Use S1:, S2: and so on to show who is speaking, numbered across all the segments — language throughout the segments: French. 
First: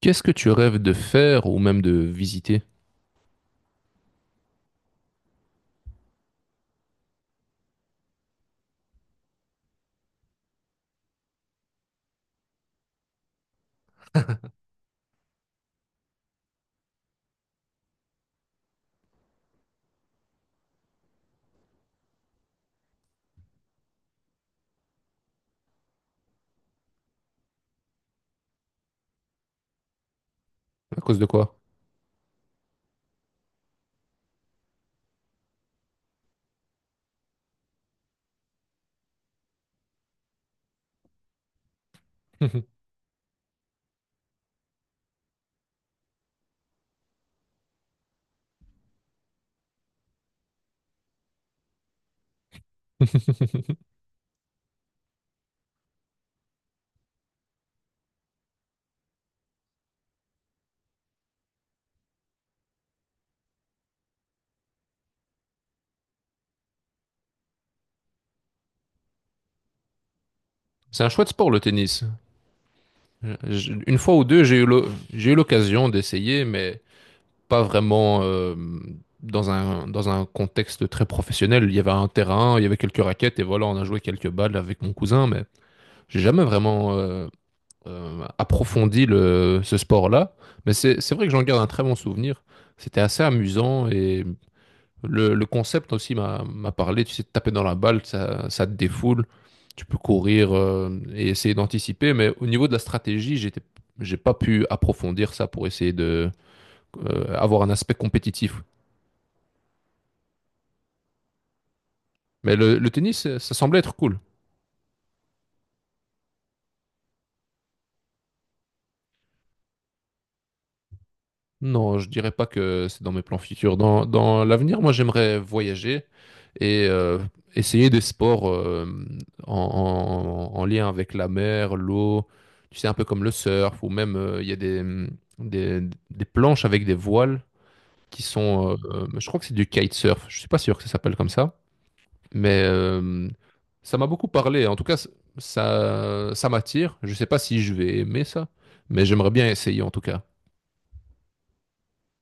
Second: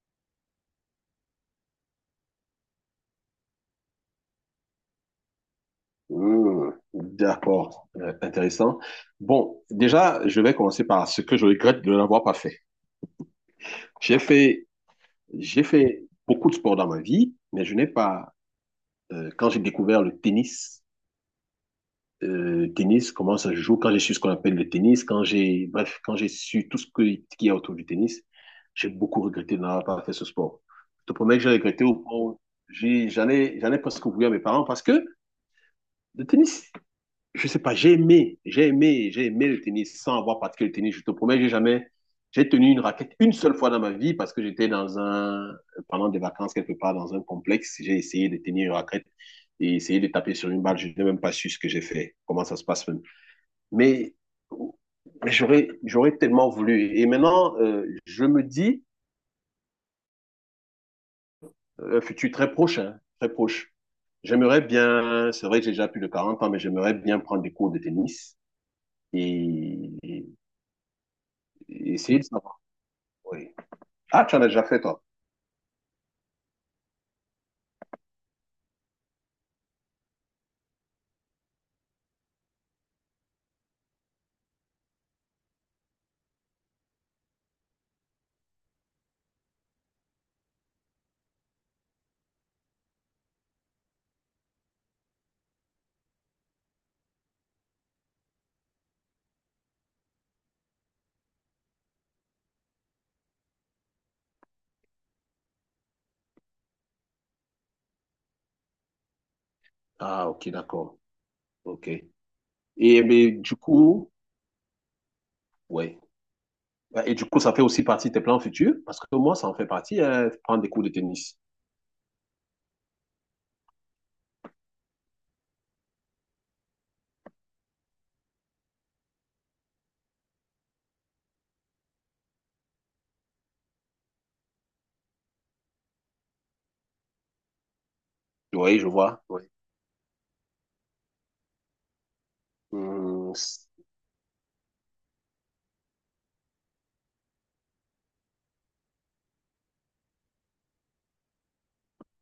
S1: Qu'est-ce que tu rêves de faire ou même de visiter?
S2: Mmh, d'accord. Intéressant. Bon, déjà, je vais commencer par ce que je regrette de n'avoir pas fait. J'ai fait, j'ai fait beaucoup de sport dans ma vie, mais je n'ai pas, quand j'ai découvert le tennis, tennis, comment ça se joue, quand j'ai su ce qu'on appelle le tennis, bref, quand j'ai su tout qu'il y a autour du tennis, j'ai beaucoup regretté de n'avoir pas fait ce sport.
S1: À
S2: Je te
S1: cause de
S2: promets que j'ai
S1: quoi?
S2: regretté au point où j'allais presque ouvrir mes parents parce que le tennis, je sais pas, j'ai aimé le tennis sans avoir pratiqué le tennis. Je te promets, j'ai jamais, j'ai tenu une raquette une seule fois dans ma vie parce que j'étais pendant des vacances quelque part dans un complexe, j'ai essayé de tenir une raquette et essayé de taper sur une balle. Je n'ai même pas su ce que j'ai fait, comment ça se passe même. Mais j'aurais tellement voulu. Et maintenant, je me dis, futur très proche, hein, très proche. J'aimerais bien, c'est vrai que j'ai déjà plus de 40 ans, mais j'aimerais bien prendre des cours de tennis. Et
S1: C'est un chouette sport, le tennis.
S2: essayer de savoir. Oui.
S1: Une fois ou
S2: Ah, tu en
S1: deux,
S2: as
S1: j'ai
S2: déjà
S1: eu
S2: fait, toi.
S1: j'ai eu l'occasion d'essayer, mais pas vraiment dans un contexte très professionnel. Il y avait un terrain, il y avait quelques raquettes, et voilà, on a joué quelques balles avec mon cousin, mais j'ai jamais vraiment approfondi ce sport-là. Mais c'est vrai que j'en garde un très bon souvenir. C'était assez amusant et. Le concept aussi m'a parlé, tu sais, de taper dans la balle, ça te défoule, tu peux courir et essayer d'anticiper, mais au niveau de la stratégie, j'ai pas pu approfondir ça pour essayer de avoir un aspect compétitif.
S2: Ah, ok, d'accord. Ok.
S1: Mais le
S2: Et
S1: tennis,
S2: mais,
S1: ça
S2: du
S1: semblait être
S2: coup,
S1: cool.
S2: ouais. Ouais, et du coup, ça fait aussi partie de tes plans futurs, parce que moi, ça en fait partie, hein, prendre des cours de tennis.
S1: Non, je dirais pas que c'est dans mes plans futurs. Dans l'avenir, moi, j'aimerais voyager et essayer des sports en, en lien avec la mer, l'eau, tu sais, un peu comme le surf, ou même il y a des, des planches avec des voiles qui sont,
S2: Oui, je vois.
S1: je crois
S2: Oui.
S1: que c'est du kitesurf, je suis pas sûr que ça s'appelle comme ça, mais
S2: Hum.
S1: ça m'a beaucoup parlé. En tout cas, ça m'attire. Je sais pas si je vais aimer ça, mais j'aimerais bien essayer en tout cas.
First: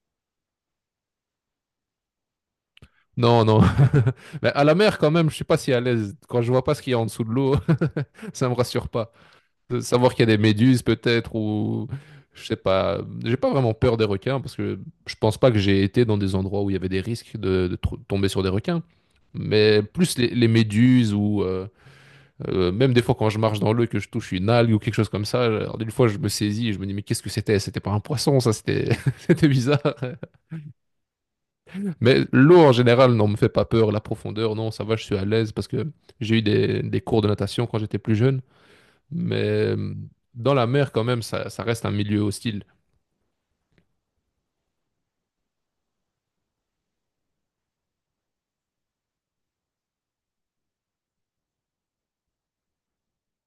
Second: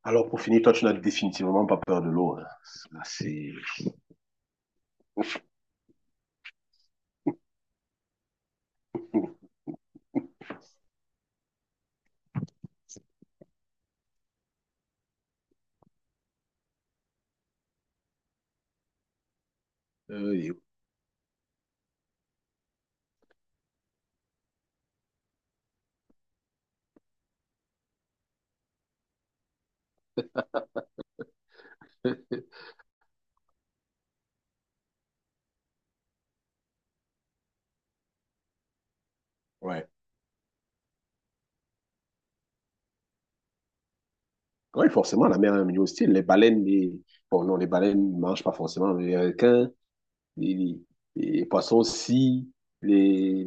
S2: Alors, pour finir, toi, tu n'as définitivement pas peur de l'eau, hein. Ça,
S1: Non,
S2: c'est.
S1: non. Mais à la mer, quand même, je suis pas si à l'aise. Quand je vois pas ce qu'il y a en dessous de l'eau, ça me rassure pas. De savoir qu'il y a des méduses, peut-être, ou je sais pas. J'ai pas vraiment peur des requins parce que je pense pas que j'ai été dans des endroits où il y avait des risques de tomber sur des requins. Mais plus les
S2: Euh,
S1: méduses ou même des fois quand je marche dans l'eau et que je touche une algue ou quelque chose comme ça, alors, une fois je me saisis et je me dis mais qu'est-ce que c'était? C'était pas un poisson, ça c'était c'était bizarre. Mais l'eau en général, non, me fait pas peur. La profondeur, non, ça va, je suis à l'aise parce que j'ai eu des cours de natation quand j'étais plus jeune. Mais
S2: ouais.
S1: euh, dans la mer, quand même, ça reste un milieu hostile.
S2: Oui, forcément, la mer est un milieu hostile. Les baleines, bon, non, les baleines ne mangent pas forcément, mais les requins, les, les- les poissons aussi,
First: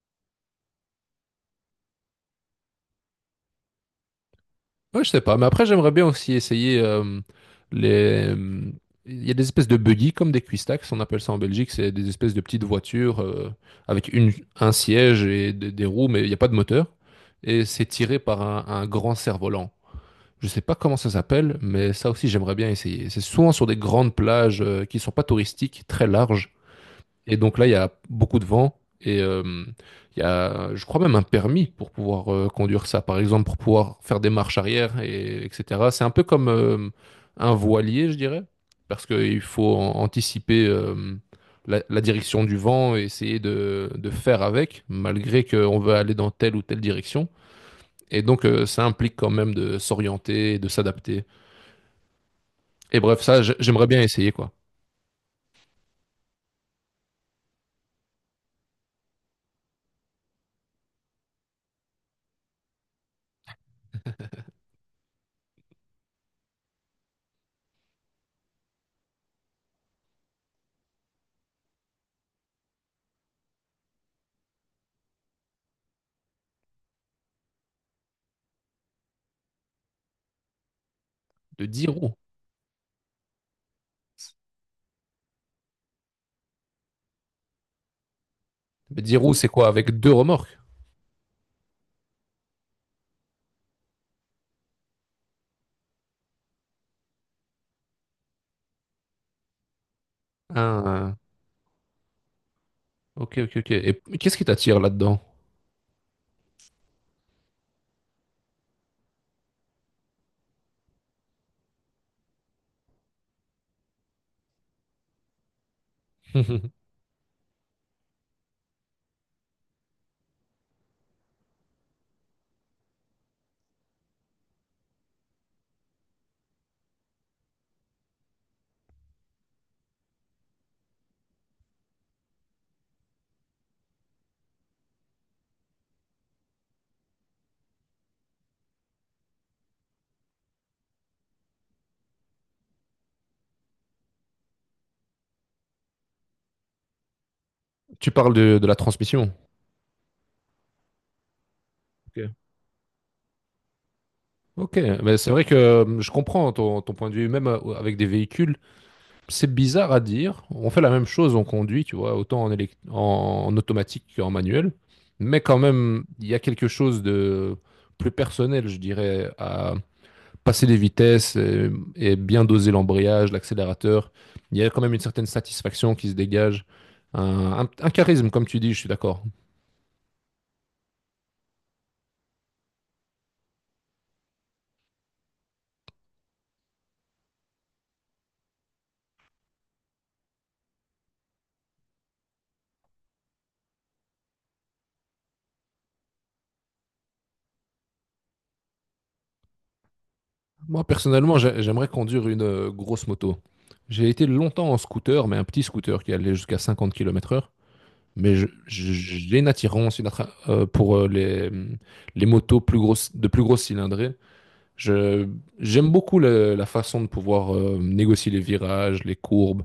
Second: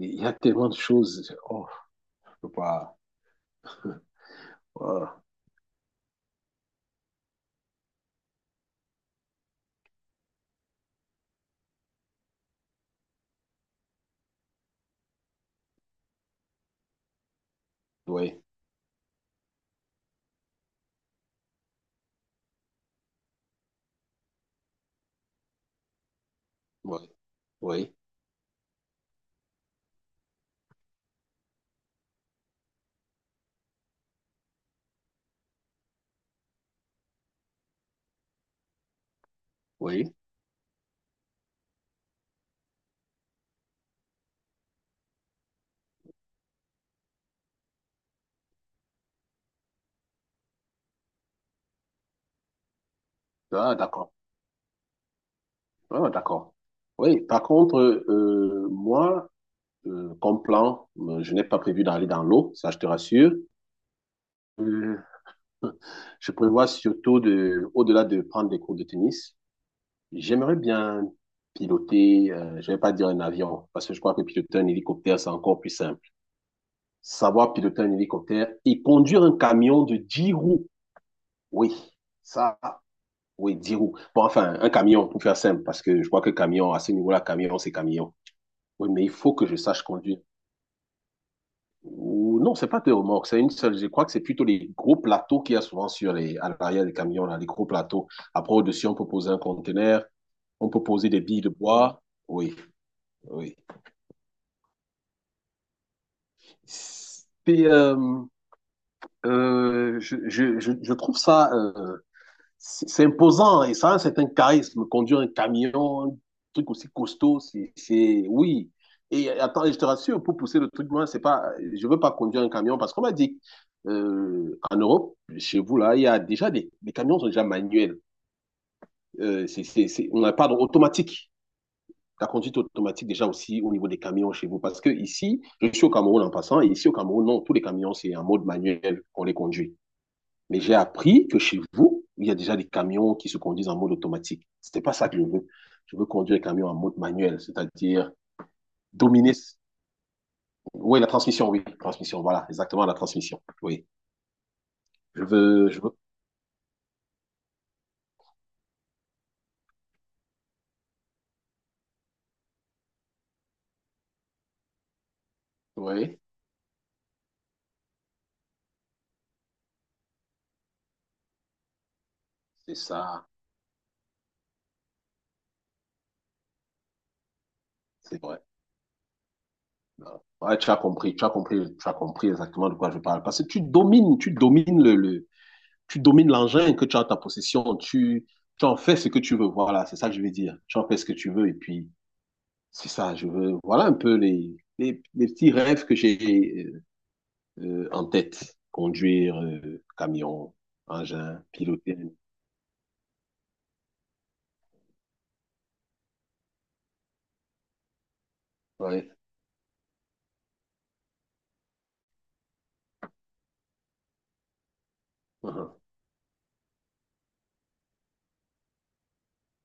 S2: il y a tellement de choses. Oh, je peux pas.
S1: Ouais, je
S2: Ah,
S1: sais pas, mais après j'aimerais bien aussi essayer les. Il y a des espèces de buggy comme des cuistax, on appelle ça en Belgique, c'est des espèces de petites voitures avec un siège et des roues, mais il n'y a pas de moteur. Et c'est tiré par
S2: oui,
S1: un grand cerf-volant. Je sais pas comment ça s'appelle, mais ça aussi j'aimerais bien essayer. C'est souvent sur des grandes plages qui sont pas touristiques, très larges,
S2: oui,
S1: et donc là, il y a
S2: oui,
S1: beaucoup de vent et il y a, je crois même un permis pour pouvoir conduire ça, par exemple, pour pouvoir faire des marches arrière, et, etc. C'est un peu comme un voilier, je dirais, parce qu'il faut
S2: oui.
S1: anticiper la direction du vent et essayer de faire avec, malgré qu'on veut aller dans telle ou telle direction. Et donc, ça implique quand même de s'orienter, et de s'adapter. Et bref, ça,
S2: Ah,
S1: j'aimerais bien
S2: d'accord.
S1: essayer, quoi.
S2: Ah, d'accord. Oui, par contre, moi, comme plan, je n'ai pas prévu d'aller dans l'eau, ça je te rassure. Euh, je prévois surtout de, au-delà de prendre des cours de tennis. J'aimerais bien piloter, je vais pas dire un avion, parce que je crois que piloter un hélicoptère, c'est encore plus simple. Savoir piloter un hélicoptère et conduire un camion de 10 roues.
S1: De
S2: Oui,
S1: 10 roues.
S2: ça, oui, 10 roues. Bon, enfin, un camion, pour faire simple, parce que je crois que camion, à ce niveau-là, camion, c'est camion. Oui,
S1: Mais
S2: mais il
S1: 10 roues,
S2: faut que
S1: c'est
S2: je
S1: quoi?
S2: sache
S1: Avec deux
S2: conduire.
S1: remorques?
S2: Ou, non, c'est pas deux remorques, c'est une seule. Je crois que c'est plutôt les gros plateaux qu'il y a souvent à l'arrière des camions, là, les gros plateaux. Après, au-dessus, on peut poser un conteneur, on peut poser des billes de bois. Oui,
S1: Ok, ok,
S2: oui.
S1: ok. Et qu'est-ce qui t'attire là-dedans?
S2: c'est, je trouve ça, c'est imposant et ça a un certain charisme. Conduire un camion, un truc aussi costaud, oui. Et attends, et je te rassure, pour pousser le truc loin, c'est pas, je veux pas conduire un camion parce qu'on m'a dit en Europe, chez vous là, il y a déjà les camions sont déjà manuels. On n'a pas d'automatique ta conduite automatique déjà aussi au niveau des camions chez vous. Parce que ici, je suis au Cameroun en passant, et ici au Cameroun, non, tous les camions, c'est en mode manuel qu'on les conduit. Mais j'ai appris que chez vous, il y a déjà des camions qui se conduisent en mode automatique. Ce n'est pas ça que je veux. Je veux conduire les camions en mode manuel, c'est-à-dire
S1: Tu parles de la transmission.
S2: dominer. Oui, la transmission, oui, transmission,
S1: Ok,
S2: voilà, exactement la transmission. Oui,
S1: Ok, mais
S2: je
S1: c'est vrai que
S2: veux, je veux.
S1: je comprends ton point de vue, même avec des véhicules, c'est bizarre à dire. On fait la même chose, on conduit, tu vois, autant en automatique qu'en manuel. Mais quand même,
S2: Oui,
S1: il y a quelque chose de plus personnel, je dirais, à passer des vitesses et bien doser
S2: c'est ça,
S1: l'embrayage, l'accélérateur. Il y a quand même une certaine satisfaction qui se dégage, un
S2: c'est
S1: charisme,
S2: vrai.
S1: comme tu dis, je suis d'accord.
S2: Ouais, tu as compris, tu as compris, tu as compris exactement de quoi je parle. Parce que tu domines l'engin que tu as en ta possession. Tu en fais ce que tu veux. Voilà, c'est ça que je veux dire. Tu en fais ce que tu veux. Et puis, c'est ça, je veux. Voilà un peu les petits rêves que j'ai en tête. Conduire, camion,
S1: Moi, personnellement,
S2: engin,
S1: j'aimerais
S2: piloter.
S1: conduire une grosse moto. J'ai été longtemps en scooter, mais un petit scooter qui allait jusqu'à 50 km/h. Mais
S2: Ouais.
S1: j'ai une attirance pour les motos plus grosses, de plus grosses cylindrées. Je,
S2: Uh -huh.
S1: j'aime beaucoup la façon de pouvoir négocier les virages, les courbes.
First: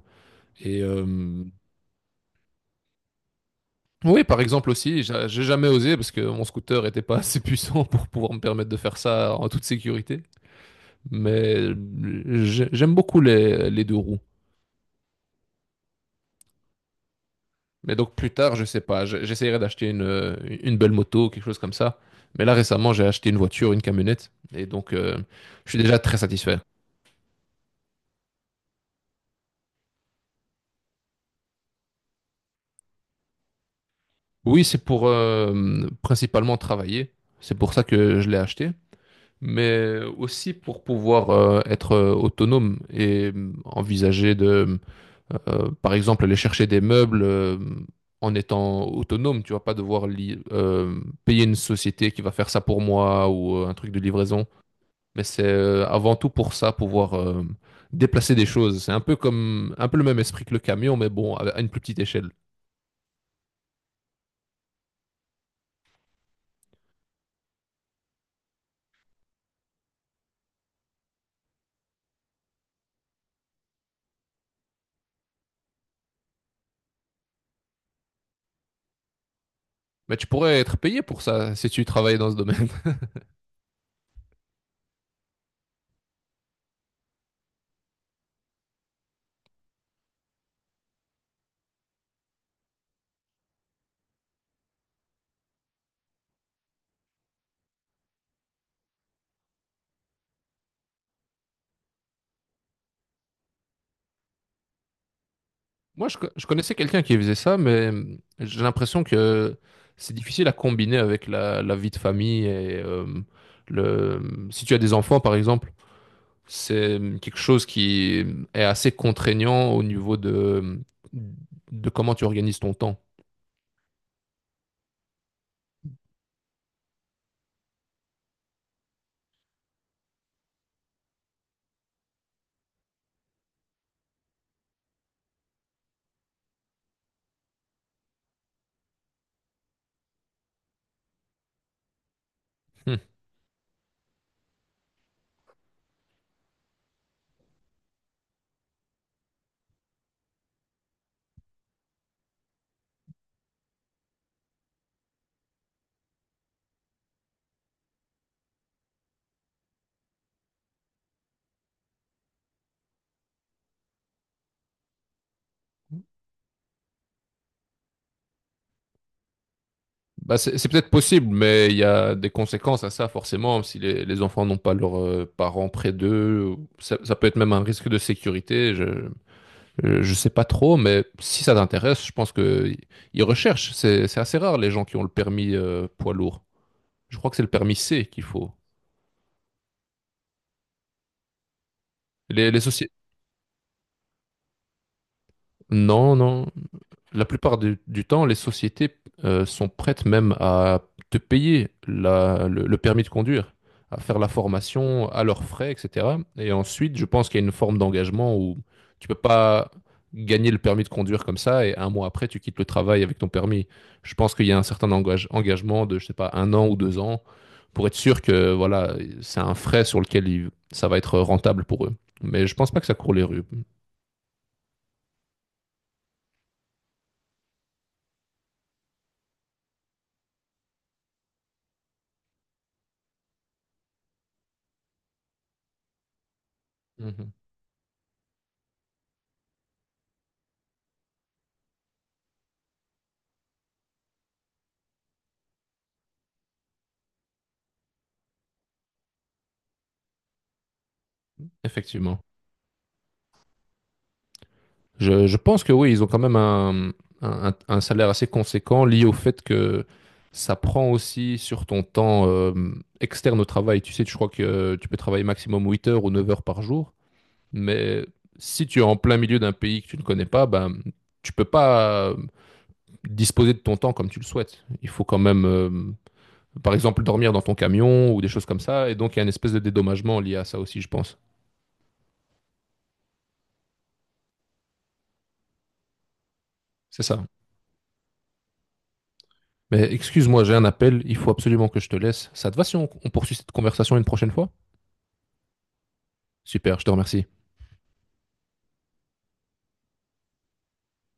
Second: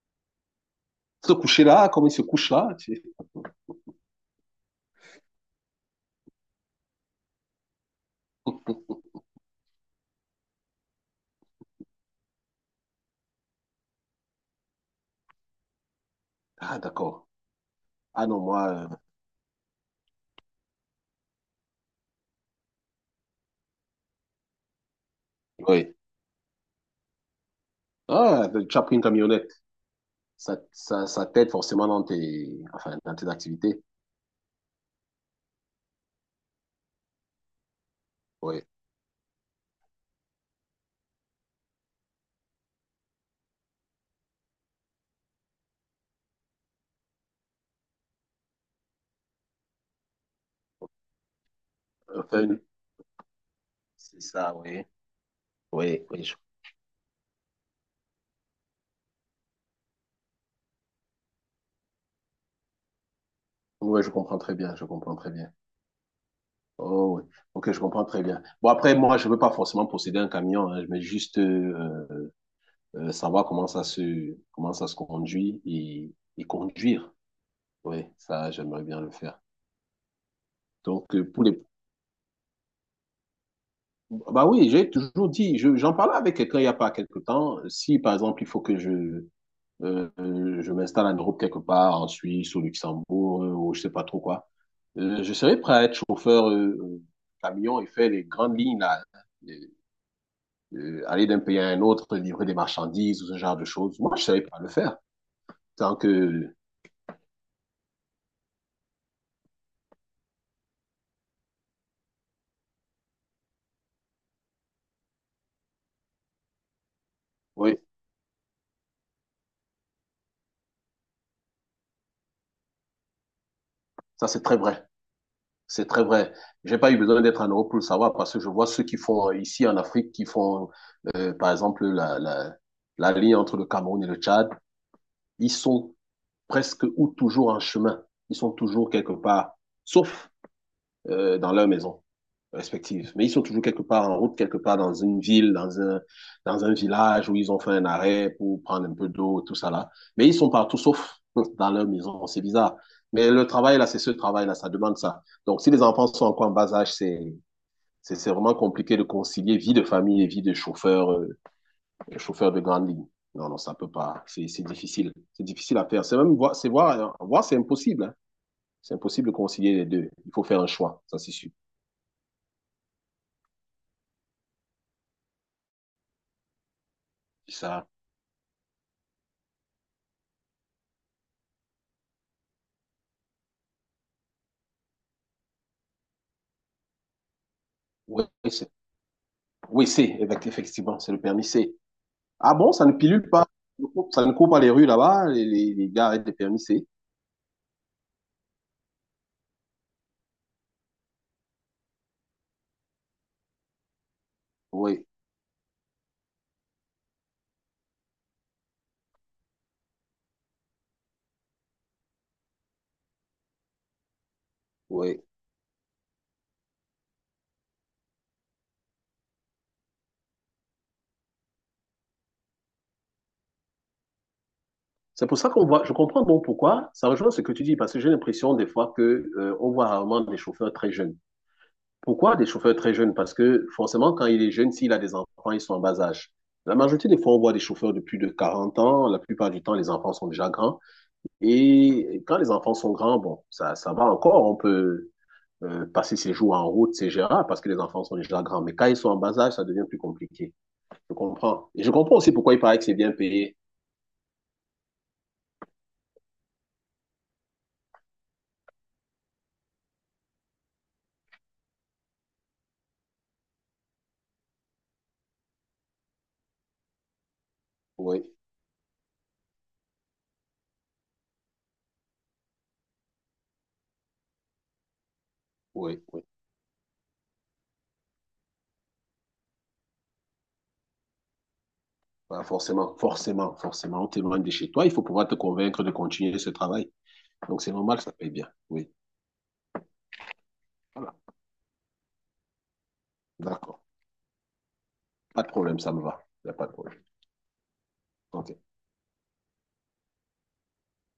S1: Et
S2: Se coucher là, comme il se couche là.
S1: oui, par exemple aussi, j'ai jamais osé parce que mon scooter n'était pas assez puissant pour pouvoir me permettre de faire ça en toute sécurité. Mais j'aime beaucoup les deux roues.
S2: Ah, d'accord.
S1: Mais donc
S2: Ah
S1: plus
S2: non,
S1: tard, je
S2: moi,
S1: sais pas, j'essaierai d'acheter une belle moto, quelque chose comme ça. Mais là récemment, j'ai acheté une voiture, une camionnette, et donc je suis
S2: oui.
S1: déjà très satisfait.
S2: Ah, tu as pris une camionnette. Ça t'aide forcément enfin, dans tes activités.
S1: Oui, c'est pour principalement travailler, c'est pour ça que je l'ai
S2: Oui.
S1: acheté, mais aussi pour pouvoir être autonome et envisager de, par exemple, aller chercher des meubles en étant autonome, tu vas pas devoir payer une société qui va faire ça
S2: Enfin,
S1: pour moi ou un truc de
S2: c'est
S1: livraison.
S2: ça, oui.
S1: Mais c'est
S2: Oui,
S1: avant tout
S2: oui,
S1: pour ça, pouvoir déplacer des choses. C'est un peu comme, un peu le même esprit que le camion, mais bon, à une plus petite échelle.
S2: oui, je comprends très bien, je comprends très bien. Oh, oui. Ok, je comprends très bien. Bon, après, moi, je veux pas forcément posséder un camion, hein, je veux juste savoir comment ça se conduit et conduire. Oui, ça, j'aimerais bien le faire.
S1: Mais tu pourrais être payé
S2: Donc.
S1: pour ça si tu travaillais dans ce domaine.
S2: Bah oui, j'ai toujours dit, j'en parlais avec quelqu'un il y a pas quelque temps. Si, par exemple, il faut que Euh, je m'installe en Europe quelque part, en Suisse, au Luxembourg, ou je sais pas trop quoi. Je serais prêt à être chauffeur camion et faire les grandes lignes là, Euh, aller d'un pays à un autre, livrer des marchandises ou ce genre de choses. Moi, je savais pas le faire. Tant
S1: Moi, je
S2: que,
S1: connaissais quelqu'un qui faisait ça, mais j'ai l'impression que c'est difficile à combiner avec la vie de famille et si tu as des enfants, par exemple, c'est quelque chose
S2: oui,
S1: qui est assez contraignant au niveau de comment tu organises ton temps.
S2: ça c'est très vrai. C'est très vrai. J'ai pas eu besoin d'être en Europe pour le savoir parce que je vois ceux qui font ici en Afrique, par exemple, la ligne entre le Cameroun et le Tchad. Ils sont presque ou toujours en chemin. Ils sont toujours quelque part, sauf dans leur maison
S1: Hmm.
S2: respective. Mais ils sont toujours quelque part en route, quelque part dans une ville, dans un village où ils ont fait un arrêt pour prendre un peu d'eau, tout ça là. Mais ils sont partout sauf dans leur maison. C'est bizarre. Mais le travail là, c'est ce travail là, ça demande ça. Donc si les enfants sont encore en bas âge, c'est vraiment compliqué de concilier vie de famille et vie de chauffeur chauffeur de grande ligne. Non, non, ça ne peut pas. C'est difficile. C'est difficile à faire. C'est même voir, c'est voir, c'est impossible. Hein. C'est impossible de concilier les deux. Il
S1: Bah,
S2: faut
S1: c'est
S2: faire un
S1: c'est peut-être
S2: choix, ça
S1: possible,
S2: c'est sûr.
S1: mais il y a des conséquences à ça, forcément. Si les enfants n'ont pas leurs parents près d'eux, ça peut être même un risque
S2: Ça,
S1: de sécurité. Je sais pas trop, mais si ça t'intéresse, je pense que ils recherchent. C'est assez rare les gens qui ont le permis poids lourd. Je crois que c'est le permis C qu'il
S2: oui,
S1: faut.
S2: c'est, oui, c'est, effectivement, c'est le permis C.
S1: Les,
S2: Ah
S1: les
S2: bon, ça
S1: sociétés.
S2: ne pilule pas, ça ne court pas les rues là-bas, les gars
S1: Non,
S2: arrêtent les
S1: non.
S2: permis C.
S1: La plupart du temps, les sociétés sont prêtes même à te payer le permis de conduire, à faire la
S2: Oui,
S1: formation à leurs frais, etc. Et ensuite, je pense qu'il y a une forme d'engagement où tu peux pas gagner le permis de conduire comme ça et un mois après, tu quittes le travail avec ton permis. Je pense qu'il y a un certain
S2: oui.
S1: engagement de, je sais pas, un an ou 2 ans pour être sûr que voilà, c'est un frais sur lequel ça va être rentable pour eux. Mais je pense pas que ça court les rues.
S2: C'est pour ça qu'on voit, je comprends bon pourquoi, ça rejoint ce que tu dis, parce que j'ai l'impression des fois que, on voit rarement des chauffeurs très jeunes. Pourquoi des chauffeurs très jeunes? Parce que forcément, quand il est jeune, s'il a des enfants, ils sont en bas âge. La majorité des
S1: Mhm.
S2: fois, on voit des chauffeurs de plus de 40 ans. La plupart du temps, les enfants sont déjà grands. Et quand les enfants sont grands, bon, ça va encore. On peut passer ses jours en route, c'est gérable parce que les enfants sont déjà grands. Mais quand ils sont en bas âge, ça devient plus compliqué. Je comprends. Et je comprends
S1: Effectivement.
S2: aussi pourquoi il paraît que c'est bien payé.
S1: Je pense que oui, ils ont quand même un salaire assez conséquent lié au fait que ça prend aussi sur ton temps externe au travail. Tu sais, je crois que tu peux travailler maximum 8 heures ou 9 heures par jour, mais
S2: Oui,
S1: si tu es en plein milieu d'un pays que tu ne connais pas, ben, tu peux pas disposer de ton temps comme tu le souhaites. Il faut quand même,
S2: oui, oui.
S1: par exemple, dormir dans ton camion ou des choses comme ça, et donc il y a une espèce de dédommagement lié à ça aussi, je pense.
S2: Bah, forcément, forcément, forcément. On t'éloigne de chez toi. Il faut pouvoir te convaincre de continuer ce travail.
S1: C'est ça.
S2: Donc, c'est normal, ça paye bien. Oui.
S1: Mais excuse-moi, j'ai un appel,
S2: Voilà.
S1: il faut absolument que je te laisse. Ça te va si on poursuit cette
S2: D'accord.
S1: conversation une prochaine fois?
S2: Pas de problème, ça me va. Il n'y a pas de
S1: Super, je te
S2: problème.
S1: remercie.
S2: Ok.